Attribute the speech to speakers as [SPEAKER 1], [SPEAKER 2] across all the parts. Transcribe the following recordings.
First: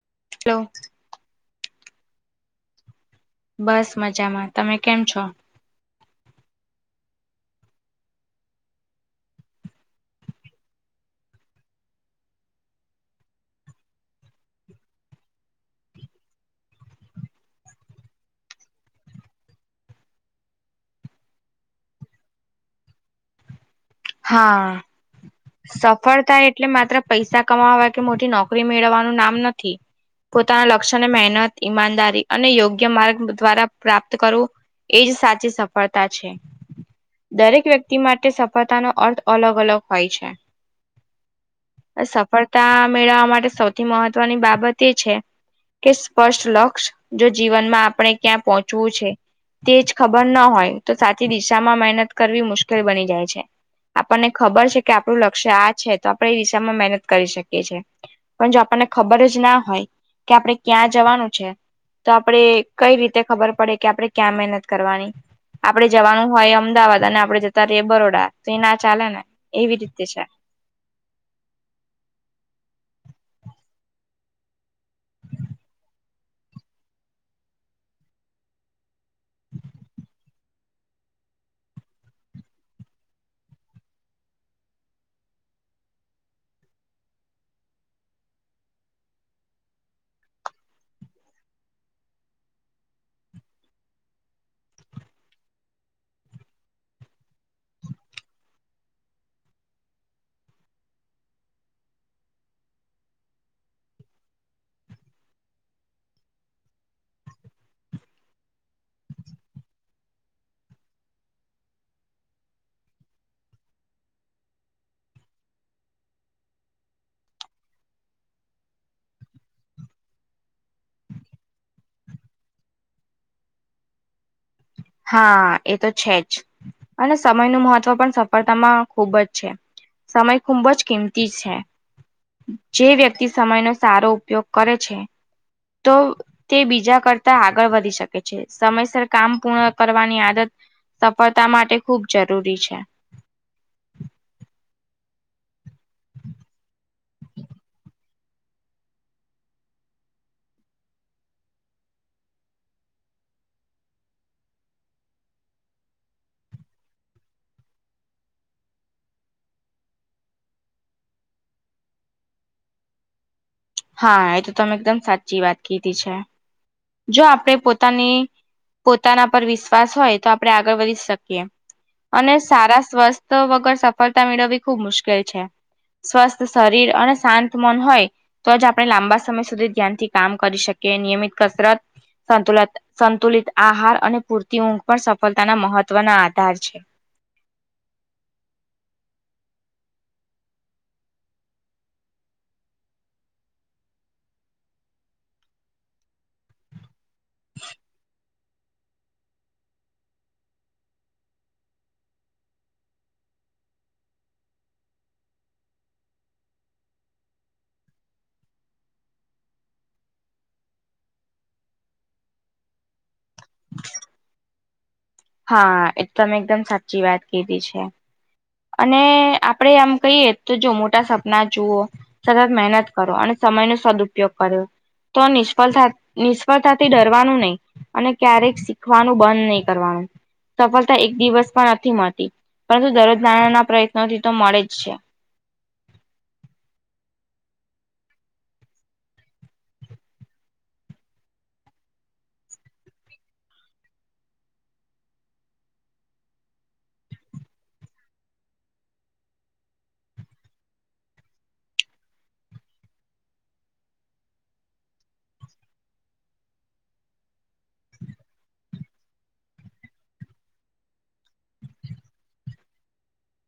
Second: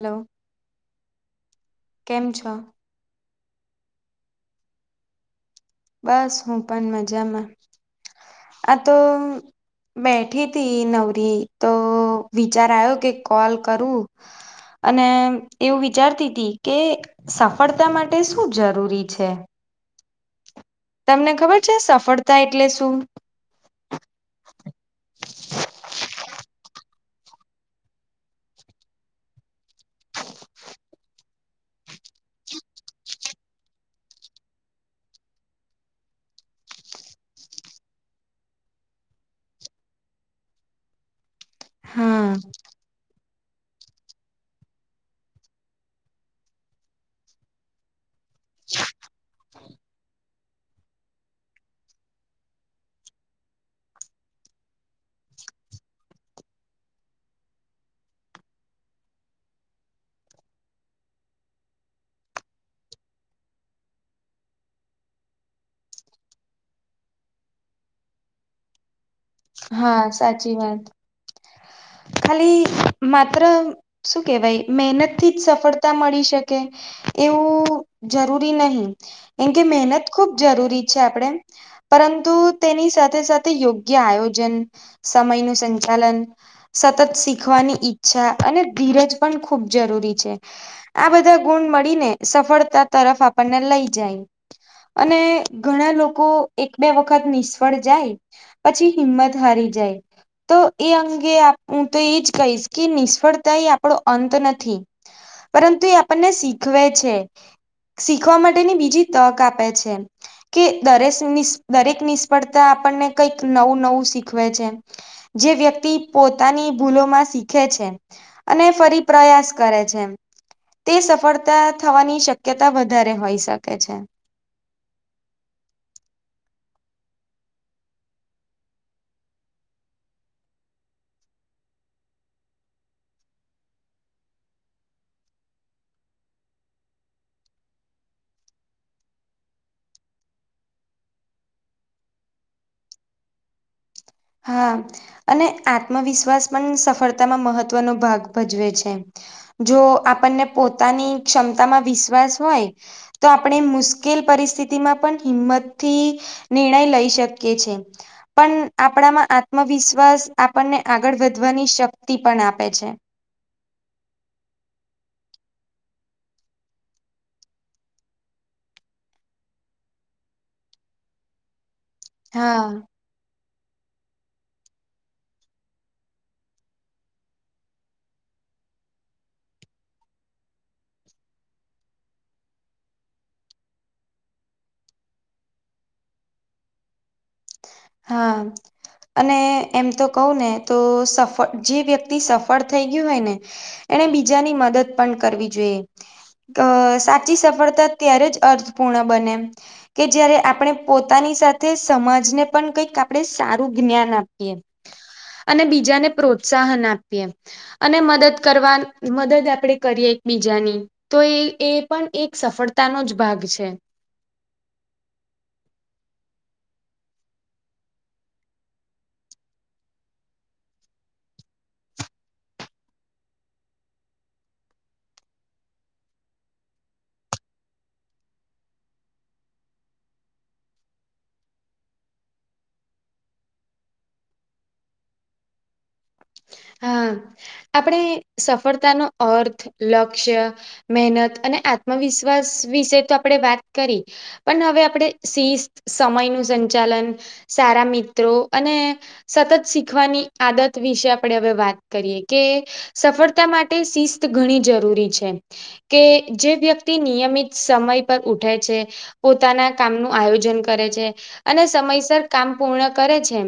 [SPEAKER 1] Hello.
[SPEAKER 2] Hello.
[SPEAKER 1] કેમ છો?
[SPEAKER 2] બસ મજામાં તમે કેમ છો?
[SPEAKER 1] બસ હું પણ મજામાં આ તો બેઠી હતીથી નવરી તો વિચાર આવ્યો કે કોલ કરું અને એવું વિચારતી હતી કે સફળતા માટે શું જરૂરી છે? તમને ખબર છે સફળતા એટલે શું
[SPEAKER 2] હા. સફળતા એટલે માત્ર પૈસા કમાવા કે મોટી નોકરી મેળવવાનું નામ નથી. પોતાના લક્ષ્યને મહેનત ઈમાનદારી અને યોગ્ય માર્ગ દ્વારા પ્રાપ્ત કરવું. એજ સાચી સફળતા છે દરેક વ્યક્તિ માટે સફળ તાનો અર્થ અલગ અલગ હોય છે.
[SPEAKER 1] હા
[SPEAKER 2] સફળતા મેળવવા માટે સૌ મહત્વની બાબત એ છે કે સ્પષ્ટ લક્ષ જો જીવનમાં આપણે ક્યાં પહોંચવું છે તેજ ખબર ના હોય તો સાચી દિશામાં મહેનત કરવી મુશ્કેલ બની જાય છે. આપણને ખબર છે કે આપણું લક્ષ્ય આ છે તો આપણે એ દિશામાં મહેનત કરી શકીએ છીએ. પણ જો આપણને ખબર જ ના હોય કે આપણે ક્યાં જવાનું છે. તો આપણે કઈ રીતે ખબર પડે કે આપડણે ક્યાં મહેનત કરવાની આપણે જવાનું હોય અમદાવાદ અને આપણે જતા રહીએ બરોડા તો એ ના ચાલે ને એવી રીતે
[SPEAKER 1] હા
[SPEAKER 2] છે.
[SPEAKER 1] સાચી વાત. ખાલી માત્ર શું કેહેવાય મહેનત થી જ સફળતા મળી શકે. એવું જરૂરી નહી એમ કે મહેનત ખુબ જરૂરી છે આપણેે પરંતુ તેની સાથે સાથે યોગ્ય આયોજન સમયનું સંચાલન સતત શીખવાની ઈચ્છા અને ધીરજ પણ ખૂબ જરૂરી છે. આ બધા ગુણ મળીને સફળતા તરફ આપણને લઈ જાય અને ઘણા લોકો એક બે વખત નિષ્ફળ જાય પછી હિંમત હારી જાય તો એ અંગે હું તો એજ કહીશ કે નિષ્ફળતા એ આપણો અંત નથી પરંતુ એ આપણને શીખવે છે. શીખવા માટેની બીજી તક આપે છે. કે દરેશ નિ દરેક નિષ્ફળતા આપણને કઈક નવું નવું શીખવે છે. જે વ્યક્તિ પો પોતાની ભૂલોમાં શીખે છે અને ફરી પ્રયાસ કરે છે. તે સફળતા થવાની શક્યતા વધારે હોઈ શકે છે.
[SPEAKER 2] હા એ તો છે જ અને સમયનું મહત્વ પણ સફળતામાં ખૂબ જ છે સમય ખૂબ જ કિંમતી છે. જે વ્યક્તિ સમયનો સારો ઉપયોગ કરે છે. તો તે બીજા કરતા આગળ વધી શકે છે સમયસર કામ પૂર્ણ કરવાની આદત સફળતા માટે ખૂબ જરૂરી છે.
[SPEAKER 1] હા અને આત્મવિશ્વાસ પણ સફળતામાં મહત્વનો ભાગ ભજવે છે. જો આપણને પોતાની ક્ષમતા માં વિશ્વાસ હોય તો આપણે મુશ્કેલ પરિસ્થિતિમાં પણ હિંમતથી નિર્ણય લઈ શકીએ છે પણ આપણામાં આત્મવિશ્વાસ આપણને આગળ વધવાની શક્તિ પણ આપે છે.
[SPEAKER 2] હા એ તો તમે એકદમ સાચી વાત કીધી છે. જો આપણે પોતાની પોતાના પર વિશ્વાસ હોય તો આપણે આગળ વધી શકીએ અને
[SPEAKER 1] હા.
[SPEAKER 2] સારા સ્વસ્થ તા વગર સફળતા મેળવવી ખુબ મુશ્કેલ છે. સ્વસ્થ શરીર અને શાંત મન હોય. તો જ આપણે લાંબા સમય સુધી ધ્યાનથી કામ કરી શકીએ નિયમિત કસરત સંતુલન સંતુલિત આહાર અને પૂરતી ઊંઘ પણ સફળતાના મહત્વના આધાર છે.
[SPEAKER 1] હા. અને એમ તો કઉ ને તો સફળ જે વ્યક્તિ સફળ થઈ ગયું હોય ને. એને બીજાની મદદ પણ કરવી જોઈએ ત સાચી સફળતા ત્યારે જ અર્થપૂર્ણ બને કે જય્યારે આપણે પોતાની સાથે સમાજ ને પણ કઈક આપણે સારું જ્ઞાન આપીએ અને બીજાને પ્રોત્સાહન આપીએ. અને મદદ કરવા મદદ આપણેે કરીએ એકબીજાની તો એ એ પણ એક સફળતાનો જ ભાગ છે.
[SPEAKER 2] હા એ તમે એકદમ સાચી વાત કીધી છે. અને આપડે આમ કહીએ તો જો મોટા સપના જુઓ સતત મહેનત કરો અને સમય નો સદઉપયોગ કરો. તો નિષ્ફળતા નિષ્ફળતાથી ડરવાનું નહી. અને ક્યારેક શીખવાનું બંધ નહી કરવાનું સફળતા એક દિવસ પણ નથી મળતી પરંતુ દરરોજ નાના નાના પ્રયત્નોથી તો મળે જ છે.
[SPEAKER 1] હા આપણે સફળતા નો અર્થ લક્ષ્ય મહેનત અને આત્મવિશ્વાસ વિશે તો આપણેે વાત કરી પણ હવે આપણે શિસ્ત સમય નુ સંચાલન સારા મિત્રો અને સતત શીખવાની આદત વિશે આપણે હવે વાત કરીએ કે સફળતા માટે શિસ્ત ઘણી જરૂરી છે. કે જે વ્યક્તિ નિયમિત સમય પર ઉઠે છે. પોતાના કામનું આયોજન કરે છે અને સમયસર કામ પૂર્ણ કરે છે.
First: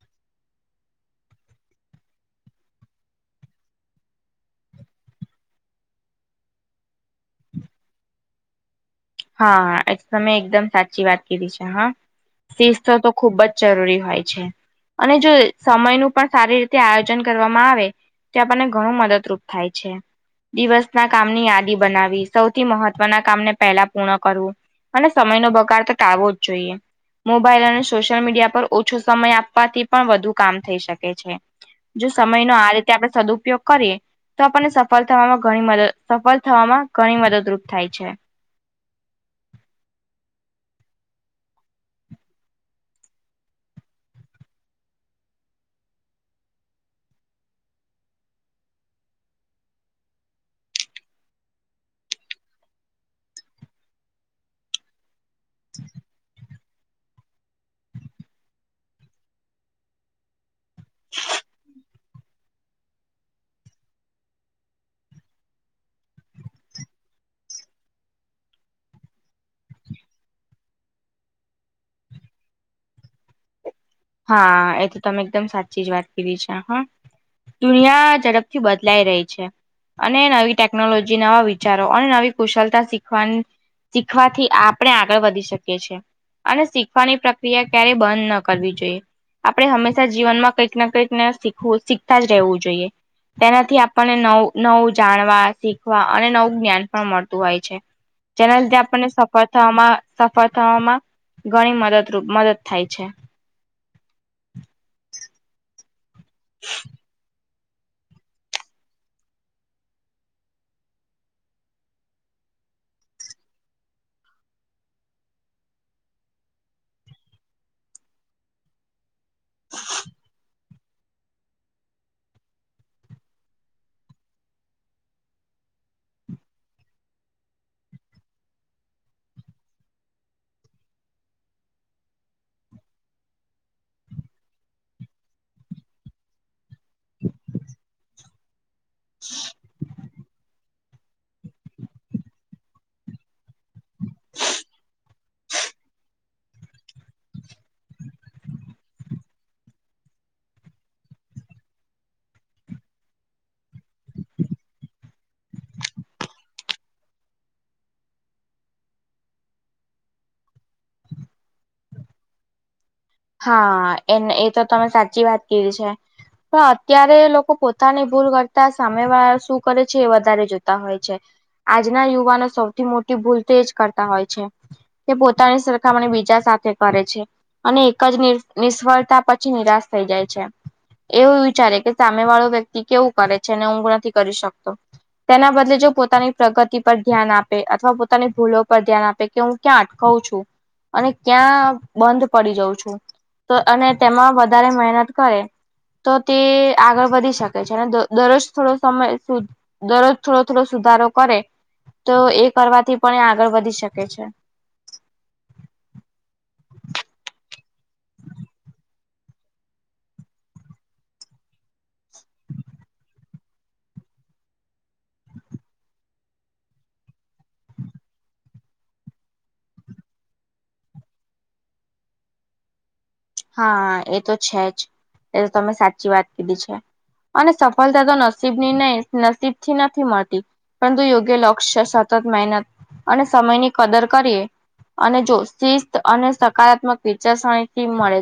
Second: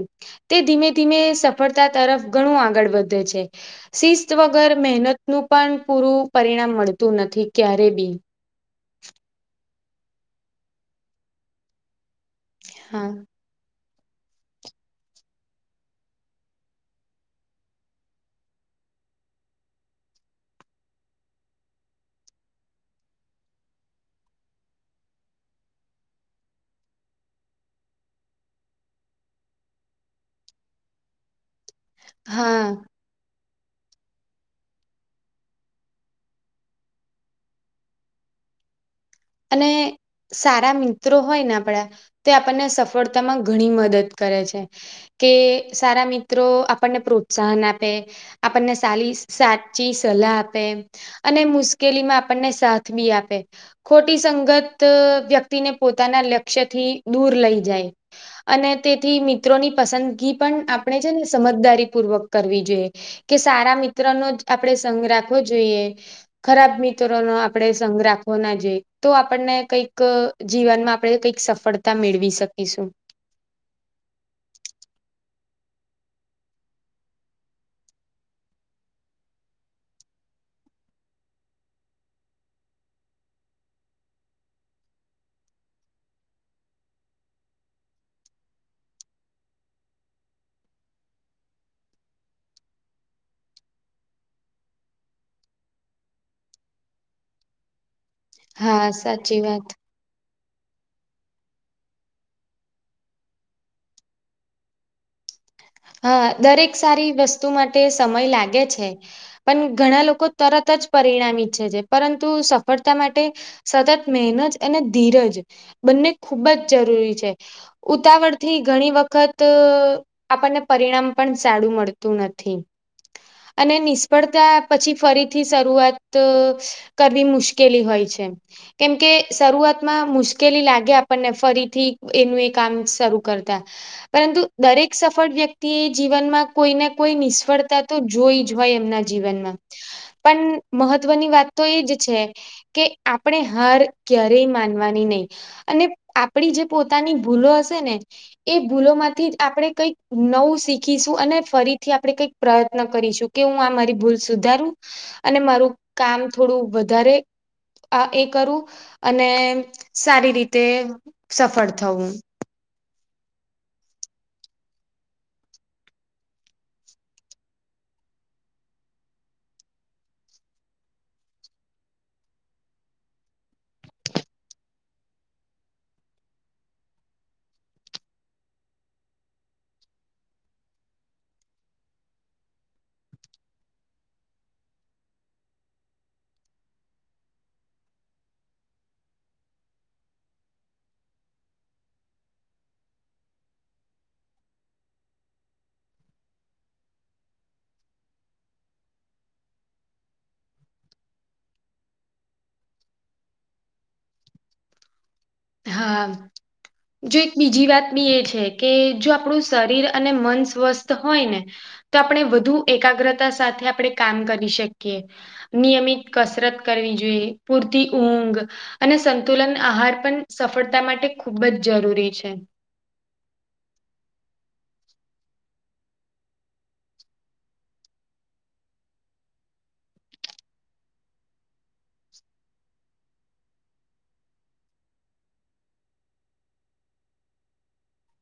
[SPEAKER 1] તે ધીમે ધીમે સફળતા તરફ ઘણું આગળ વધે છે. શિસ્ત વગર મહેનત નું પણ પૂરું પરિણામ મળતું નથી ક્યારે બી.
[SPEAKER 2] હાા તમે એકદમ સાચી વાત કરી છે હા. શિસ્ત તો
[SPEAKER 1] હા
[SPEAKER 2] ખુબ જ જરૂરી હોય છે. અને જો સમય નું પણ સારી રીતે આયોજન કરવામાં આવે. તે આપણને ઘણું મદદરૂપ થાય છે. દિવસ ના કામની યાદી બનાવી સૌથી મહત્વના કામને પહેલા પૂર્ણ કરવું અને સમય નો બગાડ તો ટાવો જ જોઈએ. મોબાઈલ અને સોશિયલ મીડિયા પર ઓછો સમય આપવાથી પણ વધુ કામ થઈ શકે છે. જો સમય નો
[SPEAKER 1] હા
[SPEAKER 2] આ રીતે આપડણે સદુપયોગ કરીએ. તો આપણને સફળ થવામાં ઘણી મદદ સફળ થવામાં ઘણી મદદરૂપ થાય છે.
[SPEAKER 1] અને સારા મિત્રો હોય ને આપણા તે આપણને સફળતામાં ઘણી મદદ કરે છે. કે સારા મિત્રો આપણને પ્રોત્સાહન આપે. આપણને સારી સાચી સલાહ આપે. અને મુશ્કેલી માં આપણને સાથ બી આપે. ખોટી સંગત વ્યક્તિને પોતાના લક્ષ્યથી દૂર લઈ જાય. અને તેથી મિત્રોની પસંદગી પણ આપણે છે ને સમજદારીપૂર્વક કરવી જોઈએ કે સારા મિત્ર નો જ આપણેે સઘ રાખવો જોઈએ. ખરાબ મિત્રો નો આપડે સઘ રાખવો ના જોઈએ. તો આપણને કઈક જીવનમાં આપણે કઈક સફળતા મેળવી શકીશું.
[SPEAKER 2] હા એ તો તમે એકદમ સાચી જ વાત કરીીધી છે હ. દુનિયા ઝડપથી બદલાઈ રહી છે. અને નવી ટેકનોલોજી નવા વિચારો અને નવી કુશળતા શીખવાની. શીખવાથી આપણે આગળ વધી શકીએ છીએ. અને શીખવાની પ્રક્રિયા ક્યારેય બંધ ન કરવી જોઈએ. આપણે હંમેશા જીવનમાં કંઈક ના કઈકને શીખવું શીખતા જ રહેવું જોઈએ. તેનાથી આપણને નવ નવું જાણવા શીખવા અને નવું જ્ઞાન પણ મળતું હોય છે. જેના લધ
[SPEAKER 1] હા
[SPEAKER 2] આપણને
[SPEAKER 1] સાચી
[SPEAKER 2] સફળ
[SPEAKER 1] વાત.
[SPEAKER 2] થવામાં સફળ થવામાં ઘણી મદદરૂપ મદદ થાય છે.
[SPEAKER 1] હા દરેક સારી વસ્તુ માટે સમય લાગે છે. પણ ઘણા લોકો તરત જ પરિણામ ઈચ્છે છે પરંતુ સફળતા માટે સતત મહેનજ અને ધીરજ બંને ખૂબ જ જરૂરી છે. ઉતાવળથી ઘણી વખત. આપણને પરિણામ પણ સારું મળતું નથી. અને નિષ્ફળતા પછી ફરીથી શરૂઆત. કરવી મુશ્કેલી હોય છે. કેમકે શરૂઆતમાં મુશ્કેલી લાગે આપણને ફરીથી એનું એ કામ શરૂ કરતા. પરંતુ દરેક સફળ વ્યક્તિ એ જીવનમાં કોઈ ના કોઈ નિષ્ફળતા તો જોઈ હોય એમના જીવનમાં પણ મહત્વની વાત તો એજ છે કે આપણે હાર ક્યારેય માનવાની નહી અને આપ જે પોતાની ભૂલો હશે ને એ ભૂલો માંથી જ આપણે કઈક નવું શીખીશું અને ફરીથી આપણે કઈક પ્રયત્ન કરીશું કે હું આ મારી ભૂલ સુધારું. અને મારું કામ થોડું વધારે. આ એ કરું અને સારી રીતે સફળ થવું હું.
[SPEAKER 2] હા એ એ તો તમે સાચી વાત કીધી છે. પણ અત્યારે લોકો પોતાની ભૂલ કરતા સામે વાળા શું કરે છે એ વધારે જોતા હોય છે. આજના યુવાનો સૌથી મોટી ભૂલ તેજ કરતા હોય છે તે પોતાની સરખામણી બીજા સાથે કરે છે અને જ નિષ્ફળતા પછી નિરાશ થઈ જાય છે. એવું વિચારે કે સામે વાળો વ્યક્તિ કેવું કરે છે અનેને હઊ નથી કરી શકતો તેના બદલે જો પોતાની પ્રગતિ પર ધ્યાન આપે અથવા પોતાની ભૂલો પર ધ્યાન આપે કે હું ક્યાં અટકું છું અને ક્યાં બંધ પડી જઉં છું. તો અને તેમાં વધારે મહેનત કરે તો તે આગળ વધી શકે છે અને દરરોજ થોડો સમય સુધ દરરોજ થોડો થોડો સુધારો કરે તો એ કરવાથી પણ એ આગળ વધી શકે છે.
[SPEAKER 1] હા જો એક બીજી વાત બી એ છે કે જો આપણું શરીર અને મન સ્વસ્થ હોય ને તો આપણે વધુ એકાગ્રતા સાથે આપણે કામ કરી શકીએ નિયમિત કસરત કરવી જોઈએ પૂરતી ઊંઘ અને સંતુલન આહાર પણ સફળતા માટે ખૂબ જ જરૂરી છે.
[SPEAKER 2] હા એ તો છે જ એ તમે સાચી વાત કીધી છે. અને સફળતા તો નસીબ નિણય નસીબ થી નથી મળતી પરંતુ યોગ્ય લક્ષ્ય સતત મહેનત અને સમયની કદર કરીએ અને જો શિસ્ત અને સકારાત્મક વિચારસરણી થી મળે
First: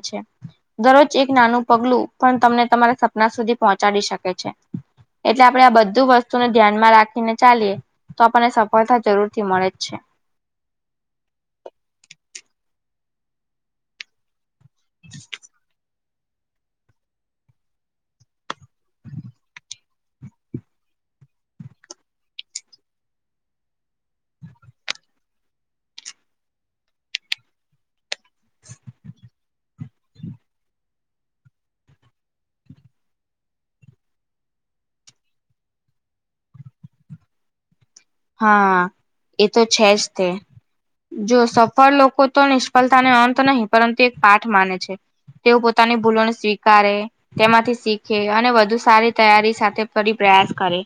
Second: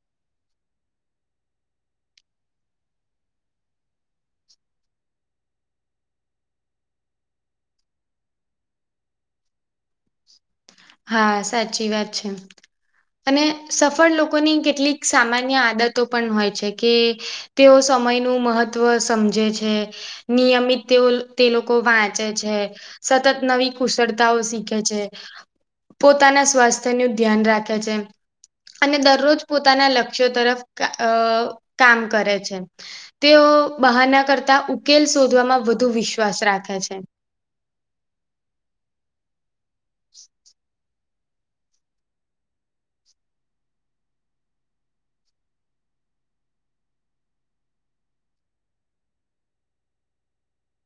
[SPEAKER 2] દરરોજ એક નાનું પગલું પણ તમને તમારા સપના સુધી પહોંચાડી શકે છે. એટલે આપડણે આ બધું વસ્તુને ધ્યાનમાં રાખીને ચાલીએ તો આપણને સફળતા જરૂર થી મળે જ છે.
[SPEAKER 1] હા સાચી વાત છે અને સફળ લોકોની કેટલીક સામાન્ય આદત તો પણ હોય છે કે તેઓ સમય નું મહત્વ સમજે છે. નિયમિત તેઓ તે લોકો વાંચે છે. સતત નવી કુશળતાઓ શીખે છે. પોતાના સ્વાસ્થ્ય ન ધ્યાન રાખે છે અને દરરોજ પોતાના લક્ષ્યો તરફ કામ કરે છે. તેઓ બહારના કરતા ઉકેલ શોધવામાં વધુ વિશ્વાસ રાખે છે.
[SPEAKER 2] હા એ તો છે જ તે જો સફળ લોકો તો નિષ્ફળતાને અંત નહીિ પરંતુ એક પાઠ માને છે. તેઓ પોતાની ભૂલોણ સ્વીકારે તેમાંથી શીખે અને વધુ સારી તૈયારી સાથે કરીરી પ્રયાસ કરે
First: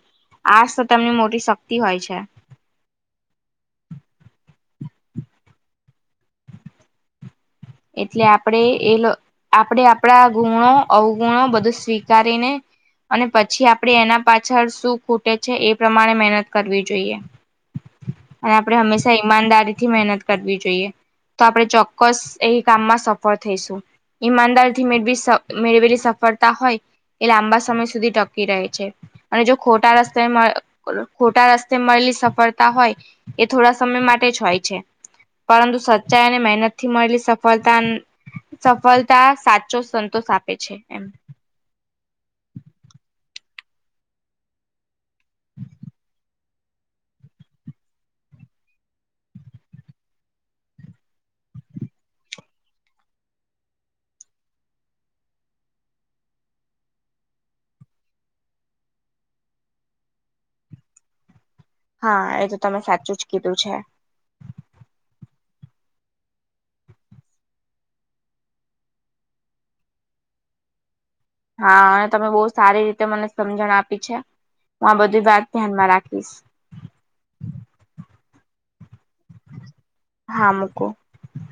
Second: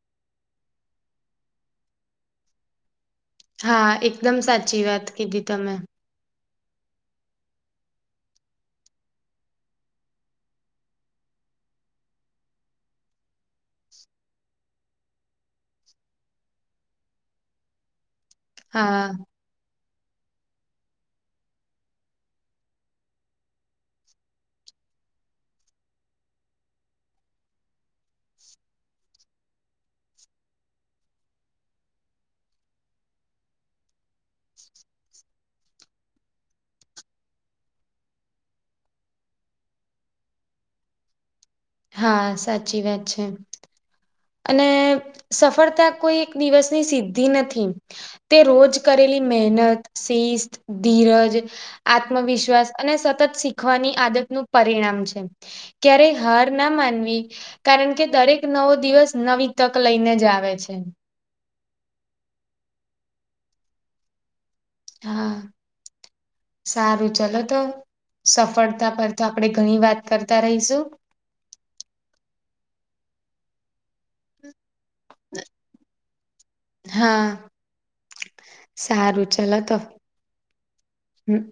[SPEAKER 2] આજ તો તમની મોટી શક્તિ હોય છે.
[SPEAKER 1] હા એકદમ સાચી વાત કીધી તમે
[SPEAKER 2] એટલે આપણે એ આપણે આપણા ગુણો અવગુણો બધું સ્વીકારીને અને પછી આપણેે એના પાછળ શું ખૂટે છે એ પ્રમાણે મહેનત કરવી જોઈએ
[SPEAKER 1] ક
[SPEAKER 2] અને આપણે હંમેશા ઈમાનદારીથી મહેનત કરવી જોઈએ તો આપડે ચોક્કસ એ કામમાં સફળ થઈશું ઈમાનદાર થી મેળવી મેળવેલી સફળતા હોય. એ લાંબા સમય સુધી ટકી રહે છે. અને જો ખોટા રસ્તે ખોટા રસ્તે મળેલી સફળતા હોય. એ થોડા સમય માટે જ હોય છે પરંતુ સચ્ચાઈ અને મહેનત થી મળેલી સફતા સફળતા સાચો સંતોષ આપે છે એમ
[SPEAKER 1] હા સાચી વાત છે. અને સફળતા કોઈ એક દિવસની સિદ્ધિ નથી તે રોજ કરેલી મહેનત શિસ્ત ધીરજ આત્મવિશ્વાસ અને સતત શીખવાની આદતનુંું પરિણામ છે. ક્યારે હાર ના માનવી કારણ કે દરેક નવો દિવસ નવી તક લઈને જ આવે છે.
[SPEAKER 2] હા એ તો તમે સાચું જ કીધું છે.
[SPEAKER 1] હા. સારું ચલો તો સફળતા પર તો આપણેે ઘણી વાત કરતા રહીશું.
[SPEAKER 2] હા અને તમે બહુ સારી રીતે મને સમજણ આપી છે હું આ બધી વાત ધ્યાનમાં રાખીશ.
[SPEAKER 1] હા સારું ચલો તો.
[SPEAKER 2] હા મુક.
[SPEAKER 1] હમ.